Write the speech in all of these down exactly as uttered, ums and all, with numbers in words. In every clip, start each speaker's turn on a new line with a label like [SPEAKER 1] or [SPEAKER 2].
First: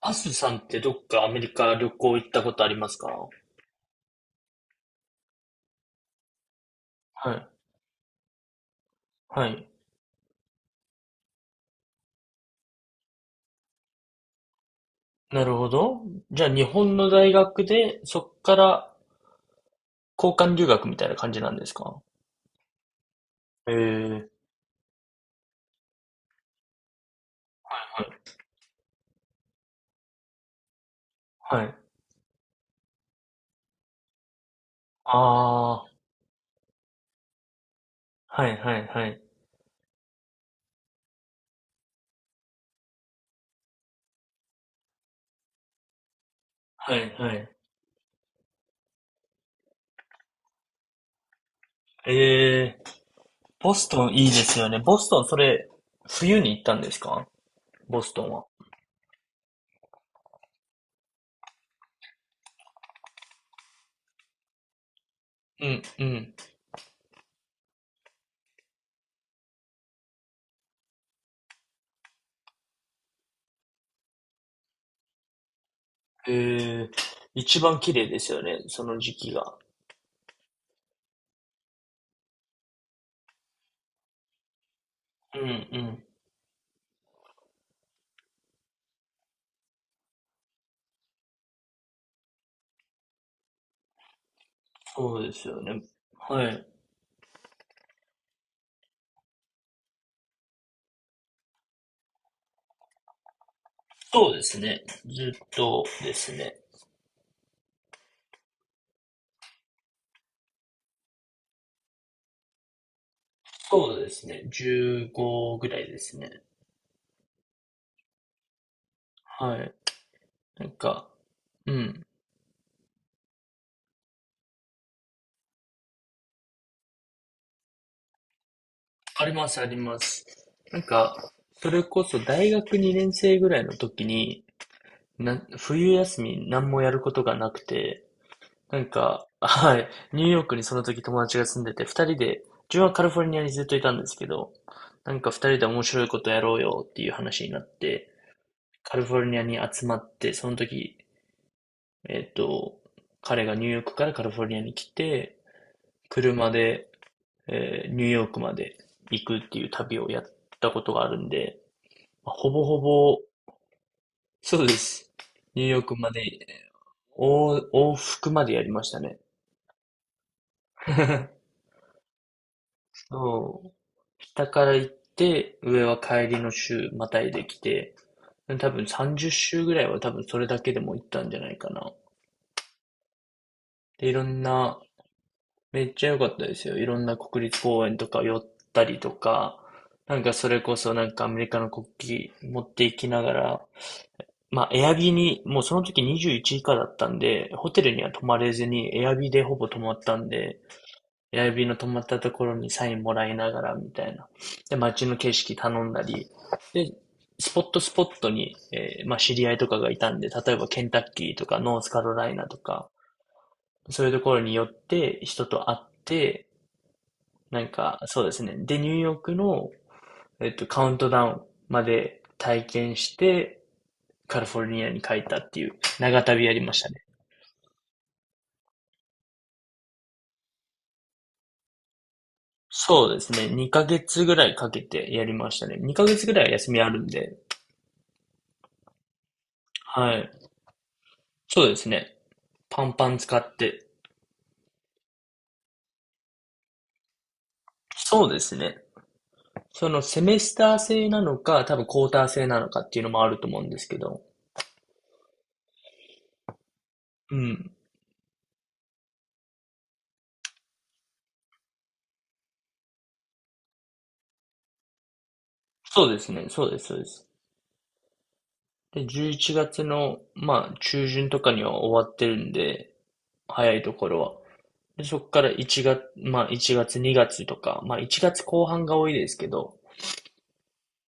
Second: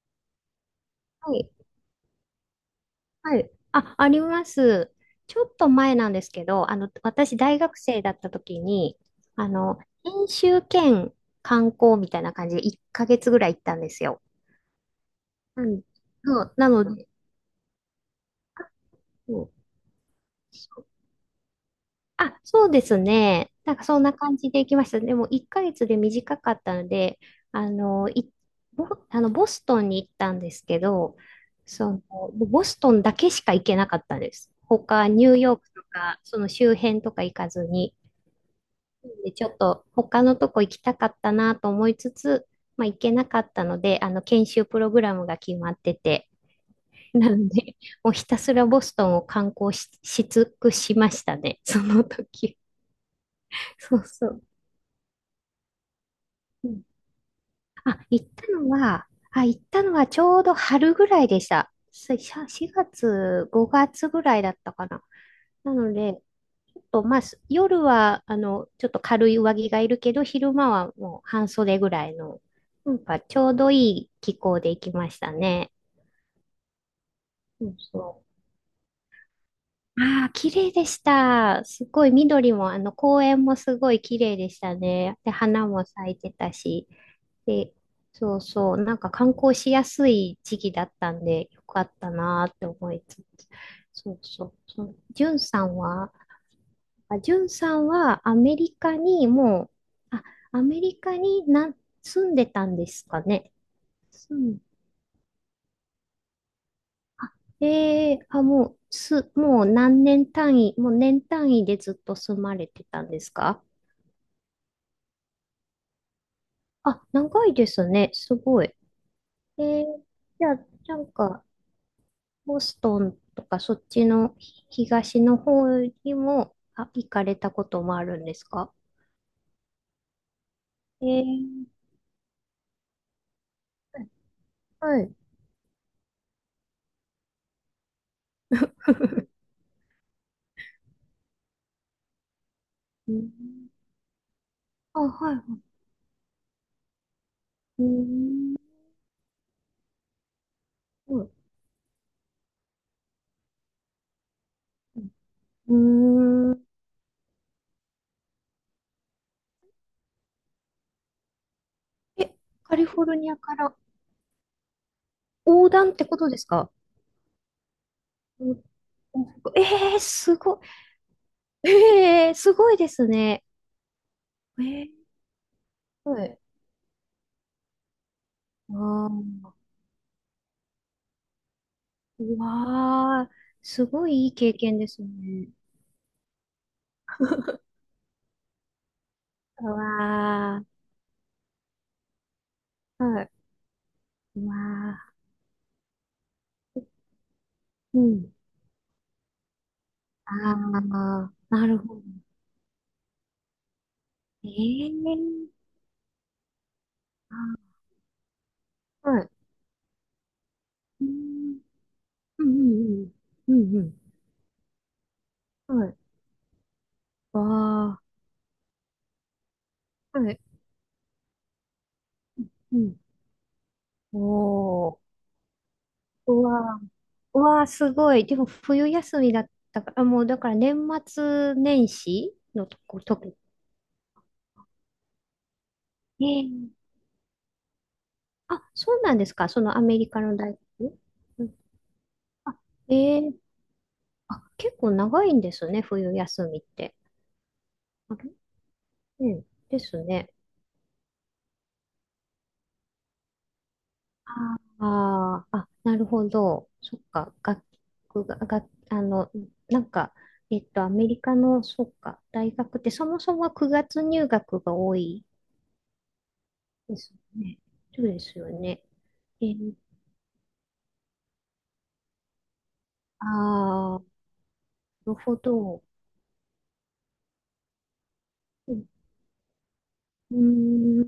[SPEAKER 1] アスさんってどっかア
[SPEAKER 2] は
[SPEAKER 1] メ
[SPEAKER 2] い。
[SPEAKER 1] リカ旅行行ったことありますか？
[SPEAKER 2] はい。あ、あります。ちょっと前なんですけど、あの、
[SPEAKER 1] は
[SPEAKER 2] 私、
[SPEAKER 1] い。
[SPEAKER 2] 大学生だった時に、
[SPEAKER 1] は
[SPEAKER 2] あ
[SPEAKER 1] い。
[SPEAKER 2] の、研修兼観光みたいな感じでいっかげつぐらい行ったんですよ。
[SPEAKER 1] なる
[SPEAKER 2] な
[SPEAKER 1] ほ
[SPEAKER 2] ん、
[SPEAKER 1] ど。
[SPEAKER 2] そ
[SPEAKER 1] じゃあ、
[SPEAKER 2] う
[SPEAKER 1] 日
[SPEAKER 2] なの
[SPEAKER 1] 本
[SPEAKER 2] で、
[SPEAKER 1] の大学で、そっから
[SPEAKER 2] あと
[SPEAKER 1] 交換留学みたいな感じなんですか？
[SPEAKER 2] あ、そうですね。
[SPEAKER 1] え
[SPEAKER 2] な
[SPEAKER 1] え
[SPEAKER 2] んかそんな
[SPEAKER 1] ー、
[SPEAKER 2] 感じで行きました。でもいっかげつで短かったので、あの、い、ボ、あのボストンに行ったんですけど、
[SPEAKER 1] はい。
[SPEAKER 2] その、ボストンだけしか行けなかったです。他、
[SPEAKER 1] あ
[SPEAKER 2] ニューヨーク
[SPEAKER 1] あ、
[SPEAKER 2] と
[SPEAKER 1] は
[SPEAKER 2] か、その周辺とか行かずに。
[SPEAKER 1] いはいはい。
[SPEAKER 2] で、ちょっと他のとこ行きたかったなと思いつつ、まあ行けなかったので、あの、研修プログラムが決まってて、
[SPEAKER 1] は い
[SPEAKER 2] な
[SPEAKER 1] は
[SPEAKER 2] の
[SPEAKER 1] い。
[SPEAKER 2] で、もうひたすらボストンを観光し、し尽くしましたね、その時。
[SPEAKER 1] ええー、ボス
[SPEAKER 2] そう
[SPEAKER 1] トンいい
[SPEAKER 2] そ
[SPEAKER 1] で
[SPEAKER 2] う。
[SPEAKER 1] すよね。ボストン、それ、冬に行っ
[SPEAKER 2] う
[SPEAKER 1] たん
[SPEAKER 2] ん。
[SPEAKER 1] ですか？ボ
[SPEAKER 2] あ、
[SPEAKER 1] スト
[SPEAKER 2] 行っ
[SPEAKER 1] ンは。
[SPEAKER 2] たのは、あ、行ったのはちょうど春ぐらいでした。しししがつ、ごがつぐらいだったかな。
[SPEAKER 1] う
[SPEAKER 2] な
[SPEAKER 1] ん
[SPEAKER 2] の
[SPEAKER 1] う
[SPEAKER 2] で、
[SPEAKER 1] ん。
[SPEAKER 2] ちょっとまあ、す夜は、あの、ちょっと軽い上着がいるけど、昼間はもう半袖ぐらいの、なんかちょうどいい気候で行きましたね。
[SPEAKER 1] ええ、一
[SPEAKER 2] そう
[SPEAKER 1] 番綺麗で
[SPEAKER 2] そ
[SPEAKER 1] すよね、その時期が。
[SPEAKER 2] う。ああ、綺麗でした。すごい緑も、あの、公園もすごい綺麗でしたね。で、
[SPEAKER 1] うんう
[SPEAKER 2] 花も
[SPEAKER 1] ん。
[SPEAKER 2] 咲いてたし。で、そうそう、なんか観光しやすい時期だったんで、よかったなーって思いつつ、そうそう、その
[SPEAKER 1] そう
[SPEAKER 2] ジ
[SPEAKER 1] で
[SPEAKER 2] ュン
[SPEAKER 1] す
[SPEAKER 2] さ
[SPEAKER 1] よ
[SPEAKER 2] ん
[SPEAKER 1] ね。
[SPEAKER 2] は、
[SPEAKER 1] はい。
[SPEAKER 2] あ、ジュンさんはアメリカにもう、あ、アメリカにな、住んでたんですかね。
[SPEAKER 1] そう
[SPEAKER 2] 住
[SPEAKER 1] です
[SPEAKER 2] ん
[SPEAKER 1] ね。ずっとですね。
[SPEAKER 2] で、あ、もう、す、もう何年単位、もう年単位でずっと住まれてたんですか？
[SPEAKER 1] そうですね。じゅうごぐらいですね。
[SPEAKER 2] あ、長いですね。すごい。
[SPEAKER 1] は
[SPEAKER 2] え
[SPEAKER 1] い。
[SPEAKER 2] ー、じゃあ、
[SPEAKER 1] なん
[SPEAKER 2] なん
[SPEAKER 1] か、
[SPEAKER 2] か、
[SPEAKER 1] うん。
[SPEAKER 2] ボストンとかそっちのひ東の方にも、あ、行かれたこともあるんですか？
[SPEAKER 1] あります、あります。なん
[SPEAKER 2] え
[SPEAKER 1] か、
[SPEAKER 2] ー、
[SPEAKER 1] それこそ大学にねん生ぐらいの時に、
[SPEAKER 2] はい。
[SPEAKER 1] な、冬休み何もやることがなくて、なんか、はい、ニューヨークにその時友達が住んでて、二人で、自分はカリ
[SPEAKER 2] う
[SPEAKER 1] フォル
[SPEAKER 2] ん。
[SPEAKER 1] ニアにずっといたんですけど、
[SPEAKER 2] あ、
[SPEAKER 1] なんか
[SPEAKER 2] はい
[SPEAKER 1] 二人
[SPEAKER 2] は
[SPEAKER 1] で面白いことやろうよっていう話になっ
[SPEAKER 2] い。う
[SPEAKER 1] て、
[SPEAKER 2] ん。
[SPEAKER 1] カリフォルニアに集まって、その時
[SPEAKER 2] はい。
[SPEAKER 1] えっと、彼がニューヨークからカリフォルニアに来て、
[SPEAKER 2] うん
[SPEAKER 1] 車
[SPEAKER 2] うーん。
[SPEAKER 1] で、えーニューヨークまで行くっていう旅をやったことがあるんで、
[SPEAKER 2] え、
[SPEAKER 1] まあほぼ
[SPEAKER 2] カ
[SPEAKER 1] ほ
[SPEAKER 2] リフォル
[SPEAKER 1] ぼ、
[SPEAKER 2] ニアから
[SPEAKER 1] そうです。ニュー
[SPEAKER 2] 横
[SPEAKER 1] ヨー
[SPEAKER 2] 断
[SPEAKER 1] ク
[SPEAKER 2] って
[SPEAKER 1] ま
[SPEAKER 2] こ
[SPEAKER 1] で、
[SPEAKER 2] とですか？
[SPEAKER 1] 往往復まで
[SPEAKER 2] う
[SPEAKER 1] や
[SPEAKER 2] ん。
[SPEAKER 1] りましたね。
[SPEAKER 2] えー、すご い。えー、すごいですね。
[SPEAKER 1] そう。下
[SPEAKER 2] え
[SPEAKER 1] から
[SPEAKER 2] ー、
[SPEAKER 1] 行って、上は
[SPEAKER 2] は
[SPEAKER 1] 帰り
[SPEAKER 2] い。
[SPEAKER 1] の週、またいできて、多
[SPEAKER 2] あ
[SPEAKER 1] 分さんじゅう
[SPEAKER 2] ー、
[SPEAKER 1] 週ぐらいは多分それだけでも行ったんじゃないかな。
[SPEAKER 2] うわー、すご
[SPEAKER 1] で、いろ
[SPEAKER 2] いいい
[SPEAKER 1] ん
[SPEAKER 2] 経
[SPEAKER 1] な
[SPEAKER 2] 験ですね。
[SPEAKER 1] めっちゃ良かったですよ。いろんな国立公園とか寄ったりとか、
[SPEAKER 2] う
[SPEAKER 1] なんかそれ
[SPEAKER 2] わ
[SPEAKER 1] こそなんかアメリカの国旗持ってい
[SPEAKER 2] ー、
[SPEAKER 1] き
[SPEAKER 2] は
[SPEAKER 1] な
[SPEAKER 2] い。
[SPEAKER 1] がら、
[SPEAKER 2] うわ
[SPEAKER 1] まあエアビー
[SPEAKER 2] ー。
[SPEAKER 1] に、もうその時にじゅういち以下だったんで、ホテル
[SPEAKER 2] う
[SPEAKER 1] には泊
[SPEAKER 2] ん。
[SPEAKER 1] まれずにエアビーでほぼ泊まったん
[SPEAKER 2] あ
[SPEAKER 1] で、
[SPEAKER 2] あ、
[SPEAKER 1] エアビ
[SPEAKER 2] な
[SPEAKER 1] ーの
[SPEAKER 2] る
[SPEAKER 1] 泊
[SPEAKER 2] ほ
[SPEAKER 1] ま
[SPEAKER 2] ど。
[SPEAKER 1] ったところにサインもらいながらみたいな。
[SPEAKER 2] え
[SPEAKER 1] で、
[SPEAKER 2] え
[SPEAKER 1] 街の景
[SPEAKER 2] ー、
[SPEAKER 1] 色頼んだり、で、スポ
[SPEAKER 2] あ
[SPEAKER 1] ットスポットに、えー
[SPEAKER 2] ー、
[SPEAKER 1] まあ
[SPEAKER 2] はい。
[SPEAKER 1] 知り合いとかがいたんで、例えばケンタッ
[SPEAKER 2] う
[SPEAKER 1] キーとか
[SPEAKER 2] ん、
[SPEAKER 1] ノースカロライ
[SPEAKER 2] う
[SPEAKER 1] ナとか、
[SPEAKER 2] んうんうん。うん
[SPEAKER 1] そういうところに寄って人と
[SPEAKER 2] う
[SPEAKER 1] 会
[SPEAKER 2] ん、
[SPEAKER 1] っ
[SPEAKER 2] はい。
[SPEAKER 1] て、
[SPEAKER 2] わ
[SPEAKER 1] なんか、
[SPEAKER 2] あ、
[SPEAKER 1] そうですね。で、ニューヨークの、
[SPEAKER 2] はい。
[SPEAKER 1] えっと、カウントダウンまで体
[SPEAKER 2] うん。
[SPEAKER 1] 験して、カリフォルニ
[SPEAKER 2] お
[SPEAKER 1] ア
[SPEAKER 2] ー、
[SPEAKER 1] に帰ったっていう長
[SPEAKER 2] う
[SPEAKER 1] 旅やりま
[SPEAKER 2] わ
[SPEAKER 1] し
[SPEAKER 2] ー、
[SPEAKER 1] たね。
[SPEAKER 2] うわー、すごい。でも、冬休みだったから、もう、だから、年末年始のとこ、
[SPEAKER 1] そうです
[SPEAKER 2] 時。
[SPEAKER 1] ね。にかげつぐらいかけてやりましたね。2ヶ
[SPEAKER 2] え
[SPEAKER 1] 月ぐ
[SPEAKER 2] え
[SPEAKER 1] らいは
[SPEAKER 2] ー、
[SPEAKER 1] 休みあるんで。
[SPEAKER 2] あ、そうなんですか、そのアメリ
[SPEAKER 1] は
[SPEAKER 2] カ
[SPEAKER 1] い。
[SPEAKER 2] の大学。うん。
[SPEAKER 1] そうですね。
[SPEAKER 2] あ、
[SPEAKER 1] パンパ
[SPEAKER 2] ええ
[SPEAKER 1] ン
[SPEAKER 2] ー、
[SPEAKER 1] 使って。
[SPEAKER 2] あ、結構長いんですね、冬休みって。あ
[SPEAKER 1] そ
[SPEAKER 2] れ、
[SPEAKER 1] うですね。
[SPEAKER 2] うん、で
[SPEAKER 1] その
[SPEAKER 2] す
[SPEAKER 1] セ
[SPEAKER 2] ね。
[SPEAKER 1] メスター制なのか、多分クォーター制なのかっていうのもあると思うんですけど。
[SPEAKER 2] あーあ、なるほど。そっか。
[SPEAKER 1] う
[SPEAKER 2] 楽
[SPEAKER 1] ん。
[SPEAKER 2] 曲が、楽あの、なんか、えっと、アメリカの、そっか、大学ってそもそもはくがつ入学が多い
[SPEAKER 1] そうですね。そうです、そ
[SPEAKER 2] で
[SPEAKER 1] うで
[SPEAKER 2] す
[SPEAKER 1] す。
[SPEAKER 2] ね。そうですよね。
[SPEAKER 1] で、11
[SPEAKER 2] えー、
[SPEAKER 1] 月の、まあ、中旬とかには終わってるんで、早いと
[SPEAKER 2] ああ、な
[SPEAKER 1] ころは。で、
[SPEAKER 2] る
[SPEAKER 1] そこ
[SPEAKER 2] ほ
[SPEAKER 1] から1
[SPEAKER 2] ど。
[SPEAKER 1] 月、まあ、いちがつ、にがつとか、まあ、いちがつこう
[SPEAKER 2] う
[SPEAKER 1] 半
[SPEAKER 2] ん、
[SPEAKER 1] が多いですけど、
[SPEAKER 2] う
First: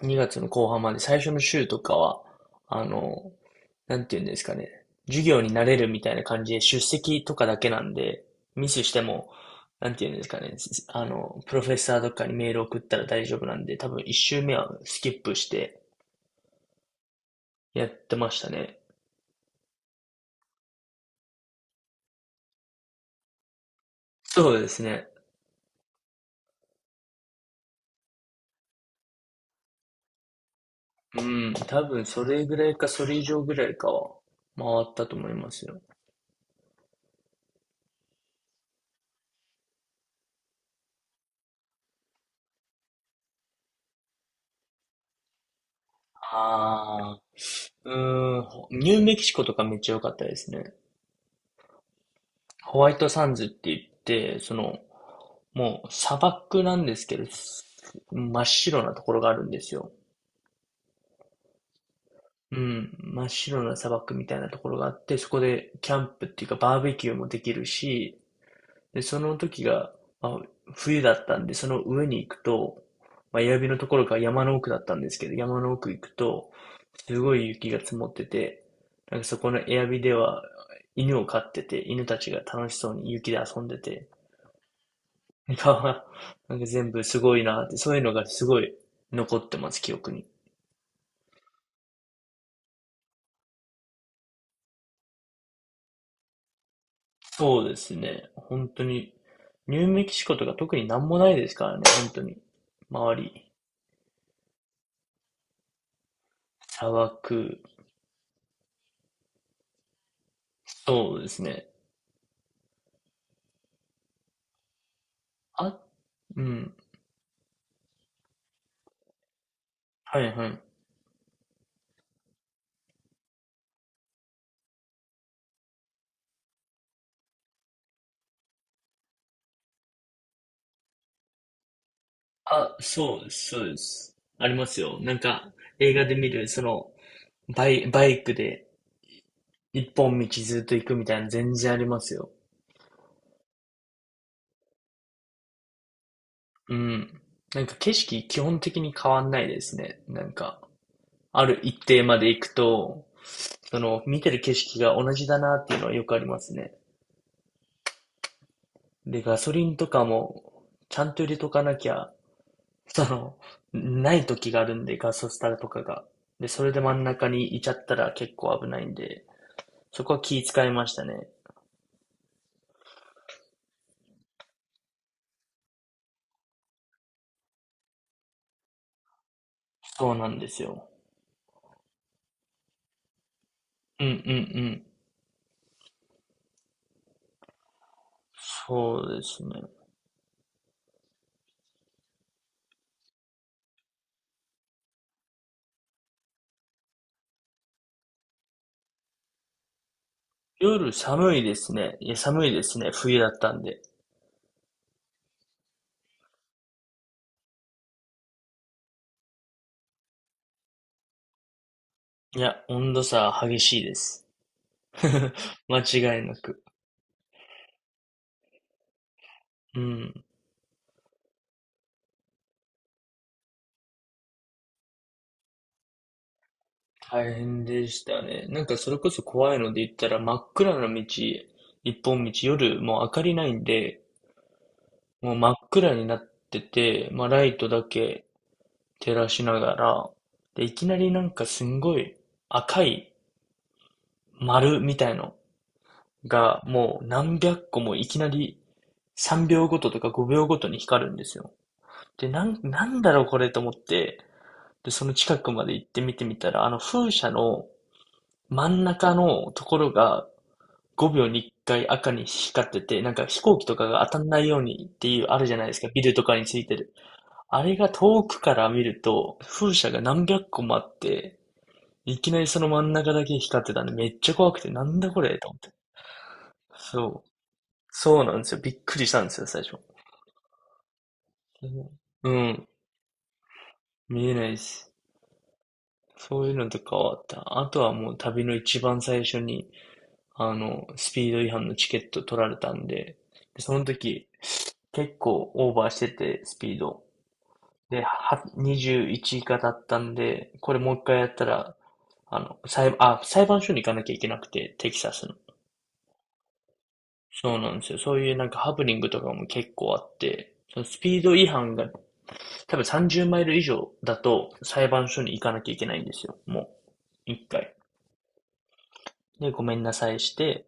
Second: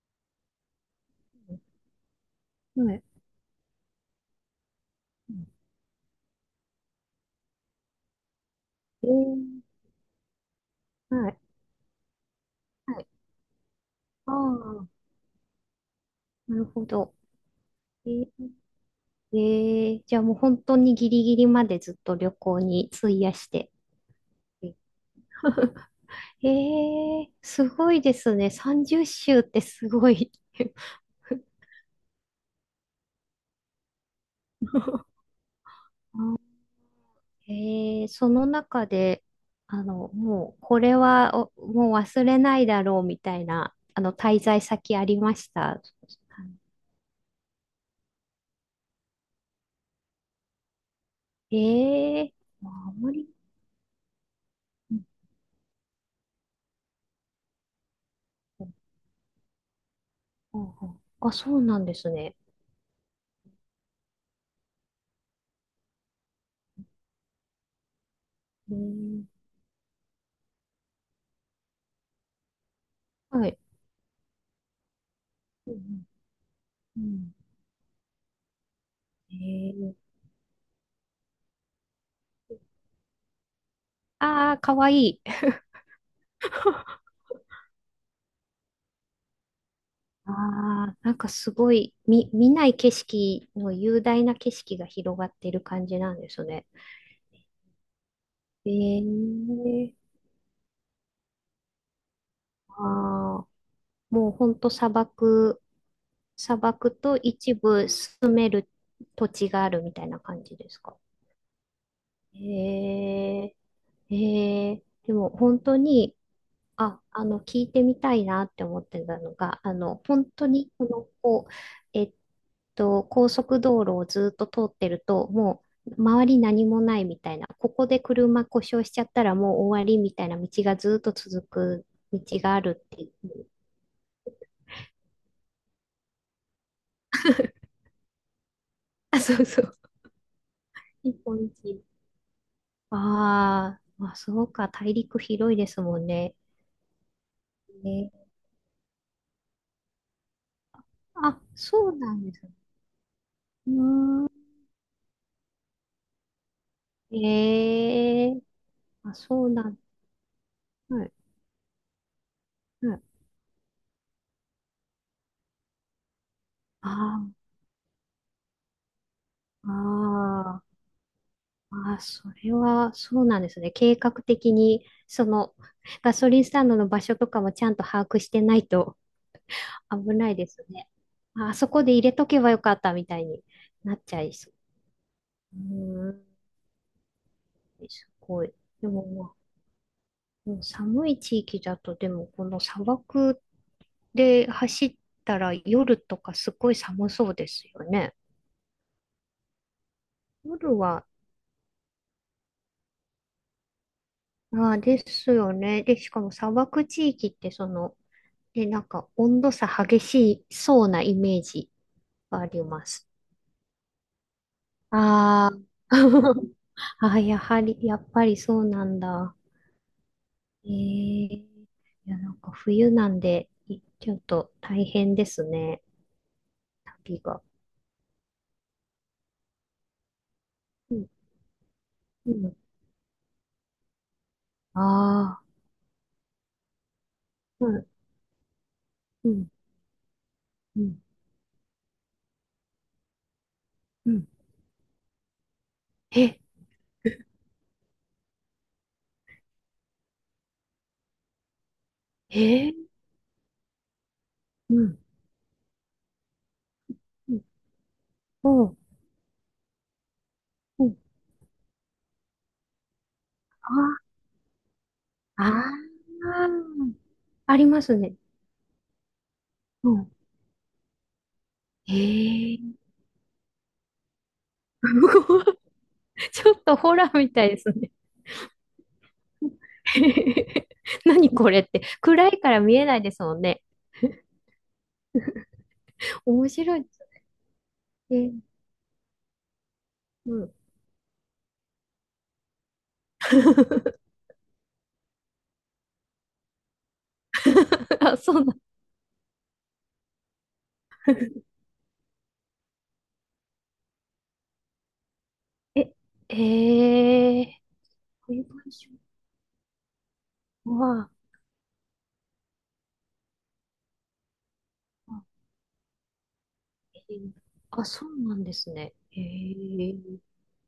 [SPEAKER 1] にがつの後半まで最初の週とかは、あ
[SPEAKER 2] ーん、はい。
[SPEAKER 1] の、なんていうんですかね、授業に慣れるみたいな感じで出席とかだけなんで、ミスして
[SPEAKER 2] え
[SPEAKER 1] も、
[SPEAKER 2] ー、
[SPEAKER 1] なんていうんですかね、あ
[SPEAKER 2] はい。
[SPEAKER 1] の、プロフェッサーとかにメール送った
[SPEAKER 2] は
[SPEAKER 1] ら
[SPEAKER 2] い。
[SPEAKER 1] 大丈夫なんで、多分いっ
[SPEAKER 2] あ
[SPEAKER 1] 週目は
[SPEAKER 2] あ、
[SPEAKER 1] スキップして
[SPEAKER 2] なるほど。
[SPEAKER 1] やっ
[SPEAKER 2] え
[SPEAKER 1] てま
[SPEAKER 2] ー、
[SPEAKER 1] したね。
[SPEAKER 2] えーじゃあもう本当にギリギリまでずっと旅行に費やして。
[SPEAKER 1] そうで
[SPEAKER 2] え
[SPEAKER 1] すね。
[SPEAKER 2] ええ、すごいですね。さんじゅう週ってすごい。
[SPEAKER 1] うん、多分それぐらいか、それ以上ぐらいかは回ったと思いますよ。
[SPEAKER 2] ええ、その中で、あの、もう、これはおもう忘れないだろうみたいな、あの、滞在先ありました。
[SPEAKER 1] ああ、うーん、ほニューメキシコとかめっちゃ良かったですね。
[SPEAKER 2] ええ、ま
[SPEAKER 1] ホ
[SPEAKER 2] あ
[SPEAKER 1] ワ
[SPEAKER 2] あ
[SPEAKER 1] イト
[SPEAKER 2] ま
[SPEAKER 1] サ
[SPEAKER 2] り、
[SPEAKER 1] ンズって言って、その、
[SPEAKER 2] うん
[SPEAKER 1] もう砂漠なんですけど、す真っ
[SPEAKER 2] うん
[SPEAKER 1] 白なところがあるんですよ。
[SPEAKER 2] うんうん、あ、そうなんですね。
[SPEAKER 1] うん、真っ白な砂漠みたいなところがあって、そこでキャンプっていうかバーベキューもできるし、で、その
[SPEAKER 2] ええ、
[SPEAKER 1] 時が、まあ、冬だったんで、その上に行くと、まあ、
[SPEAKER 2] はい。
[SPEAKER 1] 指のところが山の奥だったんですけど、山
[SPEAKER 2] う
[SPEAKER 1] の奥行
[SPEAKER 2] ん
[SPEAKER 1] くと、
[SPEAKER 2] うんう
[SPEAKER 1] す
[SPEAKER 2] ん。
[SPEAKER 1] ごい雪が積もってて、なんかそこのエアビ
[SPEAKER 2] え
[SPEAKER 1] で
[SPEAKER 2] え、
[SPEAKER 1] は犬を飼ってて、犬たちが楽しそうに雪で遊んでて、
[SPEAKER 2] ああ、かわいい。
[SPEAKER 1] なんか、なんか全部すごいなって、そういうのがすごい残ってます、記憶に。
[SPEAKER 2] ああ、なんかすごい、見、見ない景色の雄大な景色が広がっている感じなんですね。
[SPEAKER 1] そうですね。本当に、
[SPEAKER 2] え
[SPEAKER 1] ニューメキ
[SPEAKER 2] え、
[SPEAKER 1] シコとか特になんもないですからね、本当に。周
[SPEAKER 2] ああ、
[SPEAKER 1] り、
[SPEAKER 2] もうほんと砂漠、砂
[SPEAKER 1] 砂
[SPEAKER 2] 漠と
[SPEAKER 1] 漠、
[SPEAKER 2] 一部住める土地があるみたいな感じですか。
[SPEAKER 1] そうですね。
[SPEAKER 2] ええ、ええ、でも本当
[SPEAKER 1] あ
[SPEAKER 2] に
[SPEAKER 1] うん。
[SPEAKER 2] あ、あの、聞いてみたいなって思ってたのが、あの、
[SPEAKER 1] は
[SPEAKER 2] 本
[SPEAKER 1] いは
[SPEAKER 2] 当に、
[SPEAKER 1] い。
[SPEAKER 2] この、こう、えっと、高速道路をずっと通ってると、もう、周り何もないみたいな、ここで車故障しちゃったらもう終わりみたいな道がずっと続く道があ
[SPEAKER 1] あ、
[SPEAKER 2] るってい
[SPEAKER 1] そうで
[SPEAKER 2] う。
[SPEAKER 1] す、そうです。ありますよ。なんか、映画で見る、その、バイ、バイクで、
[SPEAKER 2] あ、そうそう。
[SPEAKER 1] 一本道ずっと行くみ
[SPEAKER 2] 一
[SPEAKER 1] たいな、
[SPEAKER 2] 本
[SPEAKER 1] 全
[SPEAKER 2] 道。
[SPEAKER 1] 然ありますよ。
[SPEAKER 2] あー、まあ、そうか、大陸広いですもんね。
[SPEAKER 1] うん。なんか景
[SPEAKER 2] ね、
[SPEAKER 1] 色基本的に変わんないですね。なんか、
[SPEAKER 2] あ、
[SPEAKER 1] ある一
[SPEAKER 2] そう
[SPEAKER 1] 定
[SPEAKER 2] な
[SPEAKER 1] ま
[SPEAKER 2] ん
[SPEAKER 1] で
[SPEAKER 2] で
[SPEAKER 1] 行
[SPEAKER 2] す。
[SPEAKER 1] くと、
[SPEAKER 2] う
[SPEAKER 1] その、見
[SPEAKER 2] ー
[SPEAKER 1] てる
[SPEAKER 2] ん。
[SPEAKER 1] 景色が同じだなっていうのはよくありますね。
[SPEAKER 2] ええ、あ、
[SPEAKER 1] で、ガ
[SPEAKER 2] そう
[SPEAKER 1] ソ
[SPEAKER 2] な
[SPEAKER 1] リン
[SPEAKER 2] ん。
[SPEAKER 1] とかも、ち
[SPEAKER 2] は
[SPEAKER 1] ゃ
[SPEAKER 2] い。
[SPEAKER 1] んと入れとかなきゃ、
[SPEAKER 2] は
[SPEAKER 1] そ
[SPEAKER 2] い。
[SPEAKER 1] の、ない時があるんで、ガソスタとかが。で、それで
[SPEAKER 2] あ
[SPEAKER 1] 真ん中
[SPEAKER 2] あ。
[SPEAKER 1] にいちゃったら結構危ないんで、
[SPEAKER 2] あ
[SPEAKER 1] そこは気使い
[SPEAKER 2] ー、
[SPEAKER 1] ましたね。
[SPEAKER 2] あー、それはそうなんですね。計画的に、その、ガソリンスタンドの場所とかもちゃんと把握してないと
[SPEAKER 1] そう
[SPEAKER 2] 危
[SPEAKER 1] な
[SPEAKER 2] ない
[SPEAKER 1] んで
[SPEAKER 2] で
[SPEAKER 1] す
[SPEAKER 2] すね。
[SPEAKER 1] よ。
[SPEAKER 2] ああ、そこで入れとけばよかったみたいになっ
[SPEAKER 1] うんうん
[SPEAKER 2] ち
[SPEAKER 1] う
[SPEAKER 2] ゃいそう。
[SPEAKER 1] ん。
[SPEAKER 2] うーん、すごい。で
[SPEAKER 1] そ
[SPEAKER 2] も、
[SPEAKER 1] うで
[SPEAKER 2] まあ、
[SPEAKER 1] すね。
[SPEAKER 2] もう寒い地域だと、でも、この砂漠で走ったら夜とかすごい寒そうですよね。夜
[SPEAKER 1] 夜
[SPEAKER 2] は、
[SPEAKER 1] 寒いですね。いや、寒いですね。冬だったんで。
[SPEAKER 2] ああ、ですよね。で、しかも砂漠地域って、その、で、なんか温度差激しいそうなイメージ
[SPEAKER 1] い
[SPEAKER 2] があり
[SPEAKER 1] や、
[SPEAKER 2] ま
[SPEAKER 1] 温度
[SPEAKER 2] す。
[SPEAKER 1] 差激しいです。
[SPEAKER 2] あー。
[SPEAKER 1] 間違いなく。
[SPEAKER 2] あー、やはり、やっぱりそうなんだ。
[SPEAKER 1] うん。
[SPEAKER 2] えー、いや、なんか冬なんで、いちょっと大変ですね、旅
[SPEAKER 1] 大
[SPEAKER 2] が。
[SPEAKER 1] 変でしたね。なんかそれこそ怖いので言ったら真っ暗な
[SPEAKER 2] う
[SPEAKER 1] 道、
[SPEAKER 2] ん、
[SPEAKER 1] 一本道、
[SPEAKER 2] うん。
[SPEAKER 1] 夜もう明かりないんで、もう
[SPEAKER 2] ああ、
[SPEAKER 1] 真っ暗になってて、まあ、ライ
[SPEAKER 2] う
[SPEAKER 1] トだ
[SPEAKER 2] ん、
[SPEAKER 1] け照ら
[SPEAKER 2] う
[SPEAKER 1] し
[SPEAKER 2] ん、
[SPEAKER 1] ながら、で、い
[SPEAKER 2] う
[SPEAKER 1] きな
[SPEAKER 2] ん、
[SPEAKER 1] りなんかすんごい赤い
[SPEAKER 2] うん。
[SPEAKER 1] 丸みたいの
[SPEAKER 2] え、
[SPEAKER 1] がもう何百個もいきなりさんびょうごととかごびょうごとに光るんですよ。で、
[SPEAKER 2] え
[SPEAKER 1] なん、な
[SPEAKER 2] ー、
[SPEAKER 1] んだろうこれと思って、
[SPEAKER 2] う
[SPEAKER 1] で、
[SPEAKER 2] ん、
[SPEAKER 1] その近くまで行って見てみたら、あの風車
[SPEAKER 2] うん、
[SPEAKER 1] の
[SPEAKER 2] う
[SPEAKER 1] 真
[SPEAKER 2] ん、
[SPEAKER 1] ん中のところが
[SPEAKER 2] うん。
[SPEAKER 1] ごびょうにいっかい赤に光ってて、なんか飛行機と
[SPEAKER 2] あ
[SPEAKER 1] かが当たんないようにっていうあ
[SPEAKER 2] あ、
[SPEAKER 1] るじゃないですか、ビルとかに
[SPEAKER 2] あ
[SPEAKER 1] ついてる。
[SPEAKER 2] ー、あ
[SPEAKER 1] あ
[SPEAKER 2] り
[SPEAKER 1] れ
[SPEAKER 2] ま
[SPEAKER 1] が
[SPEAKER 2] すね。
[SPEAKER 1] 遠くから見ると、風
[SPEAKER 2] う
[SPEAKER 1] 車が
[SPEAKER 2] ん。
[SPEAKER 1] 何百個もあって、
[SPEAKER 2] え
[SPEAKER 1] いきなり
[SPEAKER 2] え
[SPEAKER 1] その
[SPEAKER 2] ー。
[SPEAKER 1] 真ん中だけ光ってたんで、めっちゃ怖くて、なんだこれと思って。
[SPEAKER 2] ちょっとホラー
[SPEAKER 1] そう。
[SPEAKER 2] みたいですね。
[SPEAKER 1] そうなんですよ。びっくりしたんですよ、最初。
[SPEAKER 2] 何これって。暗
[SPEAKER 1] う
[SPEAKER 2] いから
[SPEAKER 1] ん。
[SPEAKER 2] 見えないですもんね。
[SPEAKER 1] 見えないし。そう
[SPEAKER 2] 面
[SPEAKER 1] いうの
[SPEAKER 2] 白
[SPEAKER 1] と
[SPEAKER 2] い。
[SPEAKER 1] かはあった。あとはもう
[SPEAKER 2] え、
[SPEAKER 1] 旅の一番最初に、
[SPEAKER 2] う
[SPEAKER 1] あ
[SPEAKER 2] ん。
[SPEAKER 1] の、スピード違反のチケット取られたんで、でその 時、結構オーバーしてて、スピード。で、
[SPEAKER 2] あ、そ
[SPEAKER 1] は、
[SPEAKER 2] うなん。
[SPEAKER 1] にじゅういちがだったんで、これもう一回やったら、あの、裁、あ、裁判所に行かなきゃいけなくて、テキサスの。
[SPEAKER 2] え、え
[SPEAKER 1] そう
[SPEAKER 2] え、
[SPEAKER 1] なんですよ。そうい
[SPEAKER 2] こ
[SPEAKER 1] う
[SPEAKER 2] ういう
[SPEAKER 1] なんか
[SPEAKER 2] 文
[SPEAKER 1] ハプ
[SPEAKER 2] 章
[SPEAKER 1] ニングとかも結構あって、そのス
[SPEAKER 2] は、
[SPEAKER 1] ピード違反が多分さんじゅうマイル以上だと裁判所
[SPEAKER 2] あ、
[SPEAKER 1] に行かなきゃいけないんですよ。もう、
[SPEAKER 2] えー
[SPEAKER 1] 一回。
[SPEAKER 2] あ、そうなんですね。へ
[SPEAKER 1] で、ごめんな
[SPEAKER 2] え。
[SPEAKER 1] さいして、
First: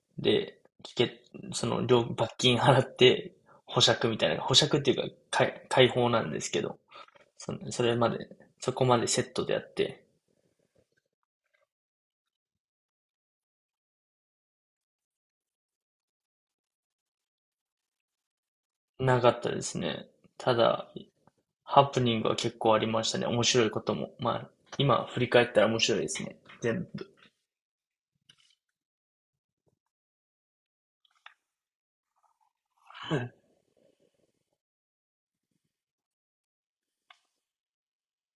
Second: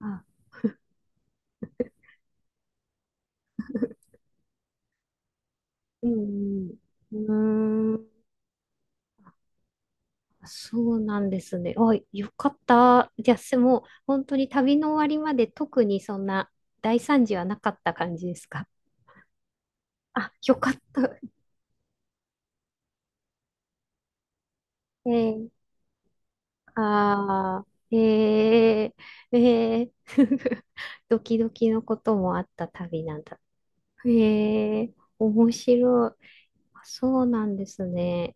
[SPEAKER 2] あ、
[SPEAKER 1] で、聞け、その、料罰金払って、保釈みたいな、保釈っていうか、解、解
[SPEAKER 2] う
[SPEAKER 1] 放なんですけ
[SPEAKER 2] ん、
[SPEAKER 1] ど、
[SPEAKER 2] う
[SPEAKER 1] その、そ
[SPEAKER 2] ん。
[SPEAKER 1] れ
[SPEAKER 2] うー
[SPEAKER 1] ま
[SPEAKER 2] ん。
[SPEAKER 1] で、そこまでセットでやって、
[SPEAKER 2] そうなんですね。あ、よかった。じゃあ、すもう、本当に旅の終わりまで特にそんな大惨事はなかった感じですか？
[SPEAKER 1] なかったですね。
[SPEAKER 2] あ、
[SPEAKER 1] た
[SPEAKER 2] よかっ
[SPEAKER 1] だ、
[SPEAKER 2] た。
[SPEAKER 1] ハプニングは結構ありましたね。面白いことも。まあ、今
[SPEAKER 2] え
[SPEAKER 1] 振り返っ
[SPEAKER 2] ー、
[SPEAKER 1] たら面白いですね。全部。
[SPEAKER 2] ああ、へえ、ええ。ドキドキのこともあった旅
[SPEAKER 1] は
[SPEAKER 2] なん
[SPEAKER 1] い。
[SPEAKER 2] だ。へえ、面白い。あ、そうなんですね。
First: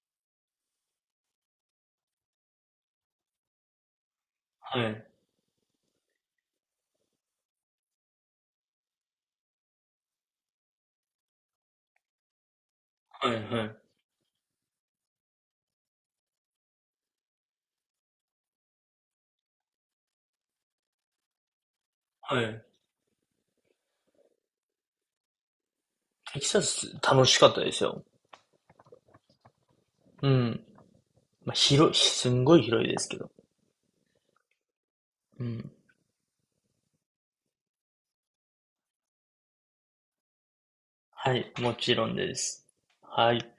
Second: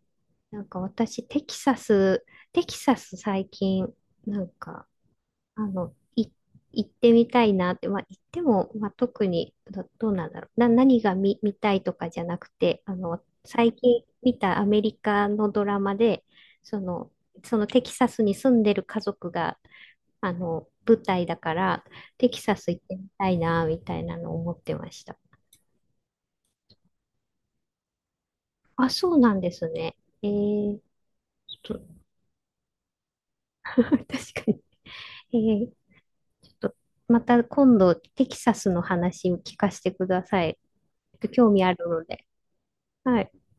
[SPEAKER 2] なんか私、テキサス、テキサス最近、なん
[SPEAKER 1] は
[SPEAKER 2] か、
[SPEAKER 1] い。
[SPEAKER 2] あの、い、行ってみたいなって、まあ、行っても、まあ、特にど、どうなんだろう。な、何が見、見たいとかじゃなくて、あの、
[SPEAKER 1] はい。は
[SPEAKER 2] 最
[SPEAKER 1] い。
[SPEAKER 2] 近見たアメリカのドラマで、その、そのテキサスに住んでる家族が、あの、舞台だから、テキ
[SPEAKER 1] は
[SPEAKER 2] サ
[SPEAKER 1] い。
[SPEAKER 2] ス行ってみたいな、みたいなのを思ってました。
[SPEAKER 1] テキサス楽しかったですよ。
[SPEAKER 2] あ、そうなんですね。え
[SPEAKER 1] うん。
[SPEAKER 2] ー、
[SPEAKER 1] まあ、
[SPEAKER 2] ちょっと。
[SPEAKER 1] 広い、すんごい広いですけど。
[SPEAKER 2] 確かに。
[SPEAKER 1] う
[SPEAKER 2] えー、
[SPEAKER 1] ん。
[SPEAKER 2] ちょっと、また今度、テキサスの話を聞かせてください。ちょっと
[SPEAKER 1] は
[SPEAKER 2] 興
[SPEAKER 1] い。
[SPEAKER 2] 味あ
[SPEAKER 1] も
[SPEAKER 2] る
[SPEAKER 1] ち
[SPEAKER 2] の
[SPEAKER 1] ろん
[SPEAKER 2] で。
[SPEAKER 1] です。
[SPEAKER 2] はい。
[SPEAKER 1] はい。